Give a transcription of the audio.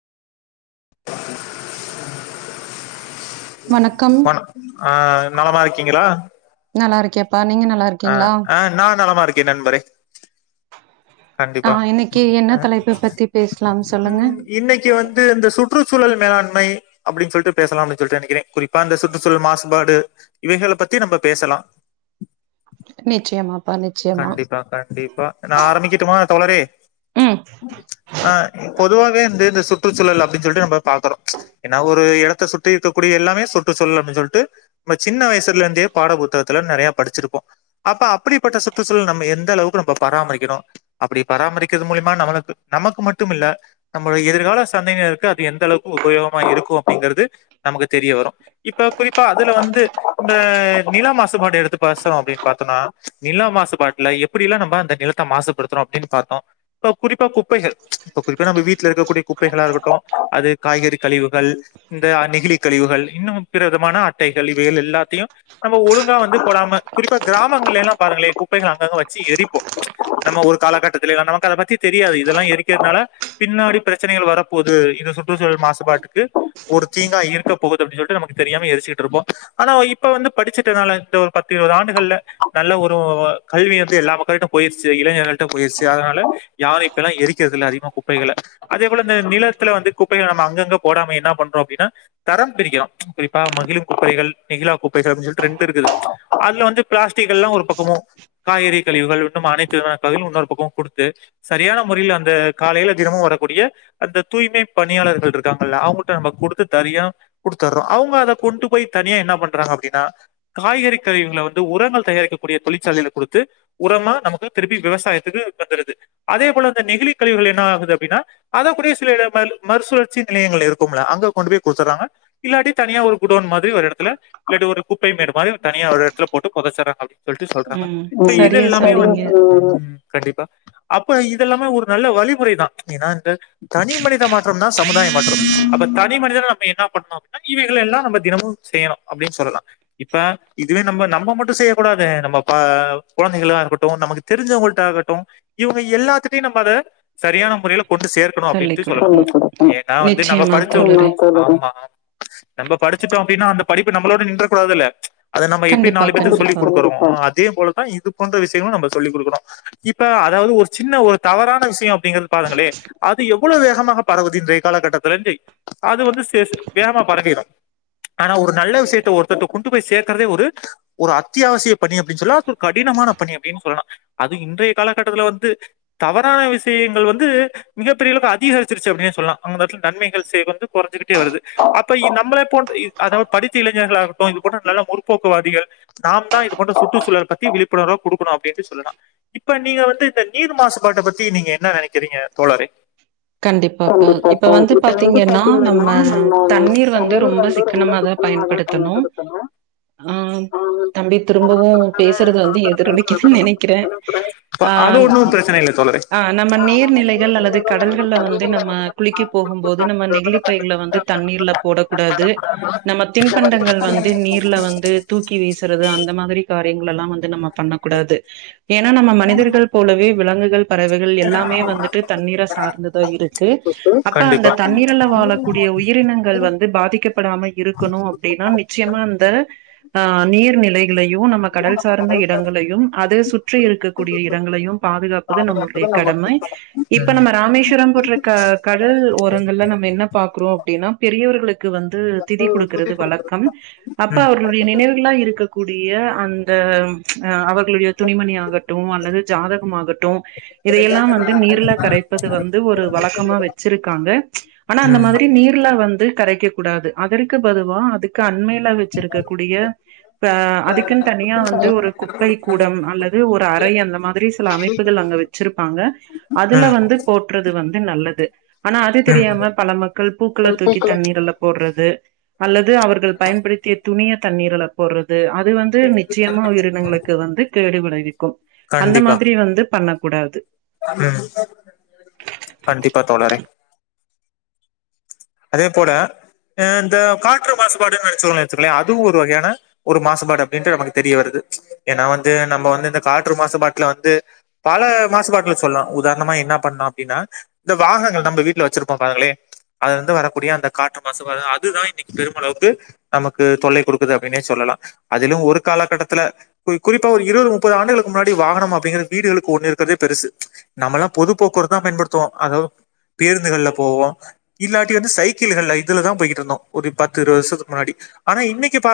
வணக்கம் வணக் அஹ் நலமா இருக்கீங்களா நல்லா இருக்கேப்பா நீங்க நல்லா இருக்கீங்களா அஹ் ஆஹ் நான் நிலமா இருக் நண்பரே ஆ கண்டிப்பா இன்னைக்கு என்ன தலைப்பு பத்தி பேசலாம் சொல்லுங்க உம் இன்னைக்கு வந்து இந்த சுற் சுற்றுச்சூழல் மேலாண்மை அப்படின்னு சொல்லிட்டு பேசலாம் அப்படின்னு சொல்லிட்டு நினைக்கிறேன் குறிப்பா இந்த சுற்றுச்சூழல் மாசுபாடு இவைக பத்தி நம்ம பேசலாம் நிச்சயமாப்பா நிச்சயமா கண்டிப்பா கண்டிப்பா நான் ஆரம்பிக்க ஆஹ தோழரே ம் ஆஹ் பொதுவாக இந்த இந்த சு சுற்றுச்சூழல் அப்படின்னு சொல்லிட்டு நம்ம பாக்குறோம் ஏன்னா ஒரு இடத்த சுற்றி இருக்கக்கூடிய எல்லாமே சுற்றுச்சூழல் அப்டின் சொல்லிட்டு சின்ன வயசுல இருந்தே பாடபுத்தகத்துல நிறைய படிச்சிருப்போம் அப்ப அப்படிப்பட்ட சுற்றுச்சூழல் நம்ம எந்த அளவுக்கு நம்ம பராமரிக்கணும் அப்படி பராமரிக்கிறது மூலியமா நம்மளுக்கு நமக்கு மட்டும் இல்லலை நம்மடைய எதிர்கால சந்தைினருக்கு அது எந்த அளவுக்கு உபயோகமா இருக்கும் அப்படிங்கிறது நமக்கு தெரிய வரும் இப்ப குறிப்பா அதுல வந்து இந்த நில மாசுபாடு எடுத்து பேசம் அப்படின்னு பாார்த்தோனா நில மாசுபாட்டுல எப்படியெல்லாம் நம்ம அந்த நிலத்தை மாசுபடுத்துறோம் பாத்தோம் குறிப்பா குப்பைகள் இ குறிப்பா நம்ம வீட்டுல இருக்கக்கூடிய குப்பைகளா இருக்கட்டும் அது காய்கறி கழிவுகள் இந்த நெகிழ கழிவுகள் இன்னும் பிற விதமான அட்டைகள் இவைகள் எல்லாத்தையும் நம்ம ஒழுங்கா வந்து போடாம குறிப்பா கிராமங்கள எல்லாம் பாரு குப்பைகள் அங்கங்க வச்சு எரிப்போம் நம்ம ஒரு காலகட்டத்தில் நமக்கு அதை பத்தி தெரியாது இதெல்லாம் எரிக்கிறதுனால பின்னாடி பிரச்சனைகள் வரப்போகுது இந்த சுற்றுச்சூழல் மாசுபாட்டுக்கு ஒரு தீங்காயா இருக்க போகுது அப்படின்னு சொல்லிட்டு நமக்கு தெரியாம எரிச்சுட்டு இருப்போம் ஆனா இப்ப வந்து படிச்சனால பத்து இருபது ஆண்டுகள் நல்ல ஒரு கல்வி வந்து எல்லா மக்களும் போயிருச்சு இளைஞர்கள் கிட்ட போயிருச்சு அதனால யாரும் இப்பல்ல எரிக்கறது இல்ல அதிகமா குப்பைகள அதே போல இந்த நிலத்துல வந்து குப்பைகள நம்ம ஆங்காங்க போடாம என்ன பண்றோ அப்டினா தரம் பிரிக்கரம் குறிப்பா மகிழும் குப்பைகள் நெகிலா குப்பைகள் [unintelligible] ரெண்டு இருக்குது அதுல வந்து பிளாஸ்டிக் எல்லா ஒரு குப்பமும் காய்கறி கழிவுகள் [unintelligible] அனைத்துமே [unintelligible] கொடுத்து சரியான முறையில் அந்த காலையில் தினமும் வரக்கூடிய அந்த தூய்மை பணியாளர்கள் இருக்காங்க அவங்க ந கொடுத்து தனியா கொடுத்துறோம் அவங்க அதை கொண்டு போய் தனியா என்ன பண்றாங்க அப்படின்னா காய்கறி கருவிகளை வந்து உரங்கள் தயாரிக்கக்கூடிய தொழிற்சாலை கொடுத்து உரமா நமக்கு திருப் விவசாயத்துக்கு வந்துடுது அதே போல அந்த நெகிலி கழிவுகள் என்ன ஆகுது அப்டினா அதக்கூட சில இடங்கள மறுசுலற்சி நிலையங்கள் இருக்கும்ல அங்க கொண்டுபோய் கொடுத்தரங்க இல்லாட்டி தனியா ஒரு குடோன் மாதிரி ஒரு எடத்துல [unintelligible] குப்பையு எடுப்ப அத தனியா ஒரு எடத்துல போட்டு போதச்சராங்க அப்டி சொல்லிட்டு சொல்றாங்க ம் சரியா சொன்னீங்க கண்டிப்பா அப்ப இது எல்லாமே ஒரு நல்ல வழிமுறை தான் ஏன்னா தனி மனித மாற்றம் தான் சமுதாய மாற்றம் அப்ப தனி மனித நம்ம என்ன பண்ணனும் அப்படின்னா இவைகள் எல்லாம் நம்ம தினமும் செய்யணும் அப்படின்னு சொல்லலாம் இப்ப இதுவே நம்ம நம்ம மட்டும் செய்ய கூடாது நம்ம குழந்தைகளா இருக்கட்டும் நமக்கு தெரிஞ்சவங்கள்டிட்ட ஆகட்டும் இவங்க எல்லாத்துட்டயையும் நம்ம அதை சரியான முறையில கொண்டு சேர்க்கணும் சொல்லிக் அப்படின்ட்டு குடுக்கணு சொல்லலாம் ஏன்னா வந்து நம்ம நிச்சயமா படிச்சோம் தோழரே நம்ம படிச்சிட்டோம் அப்படின்னா அந்த படிப்பு நம்மளோட நின்ற கூடதுல்ல அது நம்ம எப்படி கண்டிப்பா நாலு பேத்துக்கு சொல்லி கண்டிப்பா கொடுக்குறோம் இதே போல தான் இது பண்ற விஷயங்களு நம்ம சொல்லிக கொடுக்கறோம் இப்ப அதாவது ஒரு சின்ன ஒரு தவறான விஷயம் அப்படிங்கறது பாருங்களே அது எவ்வளவு வேகமாக பரவுது இன்றைய காலகட்டத்தல இரு அது வந்து வேகமா பரவிடும் ஆனா ஒரு நல்ல விஷயத்த ஒருத்த கொண்டு போய் சேர்க்கறதே ஒரு ஒரு அத்தியாவசிய பணி அப்படின்னு சொல்ல அது ஒரு கடினமான பணி அப்படின்னு சொல்லலாம் அதுவும் இன்றைய காலகட்டத்துல வந்து தவறான விஷயங்கள் வந்து மிகப்பெரியளவுக்கு அதிகரிச்சிருச்சு அப்படின் சொல்லலாம் அங்கல நன்மைகள் சேவை வந்து குறைஞ்சகிட்டே வருது அப்ப நம்மளே போ அத படித்த இளைஞர்கள் ஆகட்டும் இது போன்ற நல்ல முற்போக்குவாதிகள் நாம தான் இது போன்ற சுற்றுச்சூழல்லை பத்தி விழிப்புணர்வு கொடுக்கணும் அ மே பீ சொல்லலாம் இப்ப நீங்க வந்து இந்த நீர் மாசுபாட்டை பத்தி நீங்க என்ன நினைக்கிறீங்க தோழரே கண்டிப்பாப்பா இப்ப வந்து பாத்தீங்கன்னா நம்ம தண்ணீர் வந்து ரொம்ப சிக்கனமாதா பயன்படுத்தணு ஆஹ் தம்பி திரும்பவு பேசுறது வந்து எதிரொலிக்குது நினைக்கிறேன் அது ஆஹ் ஒன்னும் பிரச்சனை இல்ல தோழரே ஆஹ் நம்ம நீர்நிலைகள் அல்லது கட கடல்கள் வந்து நம்ம குளிக்க போகும் போது நம்ம நெகிழிப்பைகளை வந்து தண்ணீர்ல போடக்கூடாது நம்ம தின்பண்டங்கள் வந்து நீர்ல வந்து தூக்கி வீசறது அந்த மாதிரி காட்ட விடயங்கள் எல்லா வந்து நம்ம பண்ணக்கூடாது ஏன்னா நம்ம மனிதர்கள் போலவே விலங்குகள் பறவைகள் எல்லாமே வந்துட்டு தண்ணீர சார்ந்துதா இருக்கு அப்ப கண்டிப்பா அந்த தண்ணீரல ம், வாழக்கூடிய உயிரினங்கள் வந்து பாதிக்கப்படாம இருக்கணு அப்படின்னா நிச்சயமா அந்த ஆஹ் நீர்நிலை ளையு நம்ம கடல் சார்ந்த இடங்களையும் அத சுற்றி இருக்கக்கூடிய இடங்களையும் பாதுகாப்பது நம்மளுடைய கடமை இப்ப நம்ம மேஸ்வரம் போன்ற க கடல் ஓரங்கள்ல நம்ம என்ன பாக்கோ அப்டின்னா பெரியவர்களுக்கு வந்து திதி குடுக்கிறது வழக்கம் அப்ப அவர்களுடைய நினைவுகளா இருக்கக்கூடிய அந்த த அவர் ளுடைய துணிமணி ஆகட்டம் அல்லது ஜாதகம்மாகட்டும் இதையெல்லா வந்து நீர்ல கரை தது வந்து ஒரு வழக்கமா வச்சிருக்காங்க ஆனா அந்த ம், ம், மாதிரி நீர்ல வந்து கரைக்க கூடாது அதற்கு பதுவா அதுக்கு அண்மைய வச்சிருக்கக்கூடிய அதுக்குன்னு அ தனியா வந்து ஒரு குப்பை கூடம் அல்லது ஒரு அரை அந்த மாதிரி அமைப்புகள் அங்க வைத் வச்சிருப்பாங்க அதுல ம், வந்து றது வந்து நல்லது ஆனா அது தெரியாம பல மக்கள் பூக்களை ம். தூக்கி தண்ணீர்ல்ல போடுறது அல்லது அவர்கள் பயன்படுத்திய துணிய தண்ணீரல போடுறது து அது வந்து நிச்சயமா உயிரினங்களுக்கு வந்து கேடு விளைவி அந்த கண்டிப்பா மாதிரி வந்து பண்ண கூடாது ம், கண்டிப்பா தோழரே அதே போல அஹ் இந்த காற்று மாசுபாடுன்னு [unintelligible] அதுவும் ஒரு வகையான ஒரு மாசுபாடு அப்டின்ட்டு நமக்கு தெரிய வருது ஏன்னா வந்து நம்ம வந்து இந்த காற்று மாசுபாட்ல வந்து பல மாசுபாட்ல சொல்லலா உதாரணமா என்ன பண்ணலாம் அப்டின்னா இந்த வாகனங்கள் நம்ம வீட்டுல வச்சிருப்போ பாருங்களே அதுலரருந்து வரக்கூடிய அந்த காற்று மாசு அதுதா இன்னைக்கு பெருமளவுக்கு நமக்கு தொல்லை கொடுக்குது அப்டின்னே சொல்லலா அதிலும் ஒரு காலகட்டத்துல குறிப்பா ஒரு இருபது, முப்பது ஆண்டுகளுக்கு முன்னாடி வாகனம் அப்படிங்கிறது வீடுகளுக்கு ஒண்ணு இருக்கிறதே பெருசு நம்ம எல்லாம் பொது போக்குவரத்து தா பயன்படுத்துவோ அதாவது பேருந்துகள்ல போவோ இல்லாட்டி வந்து சைக்கிள்கள்ல இதுலதா போயிட்டு இருந்தோ ஒரு பத்து, இருவது வருஷத்துக்கு முன்னாடி ஆனா இன்னைக்கு பா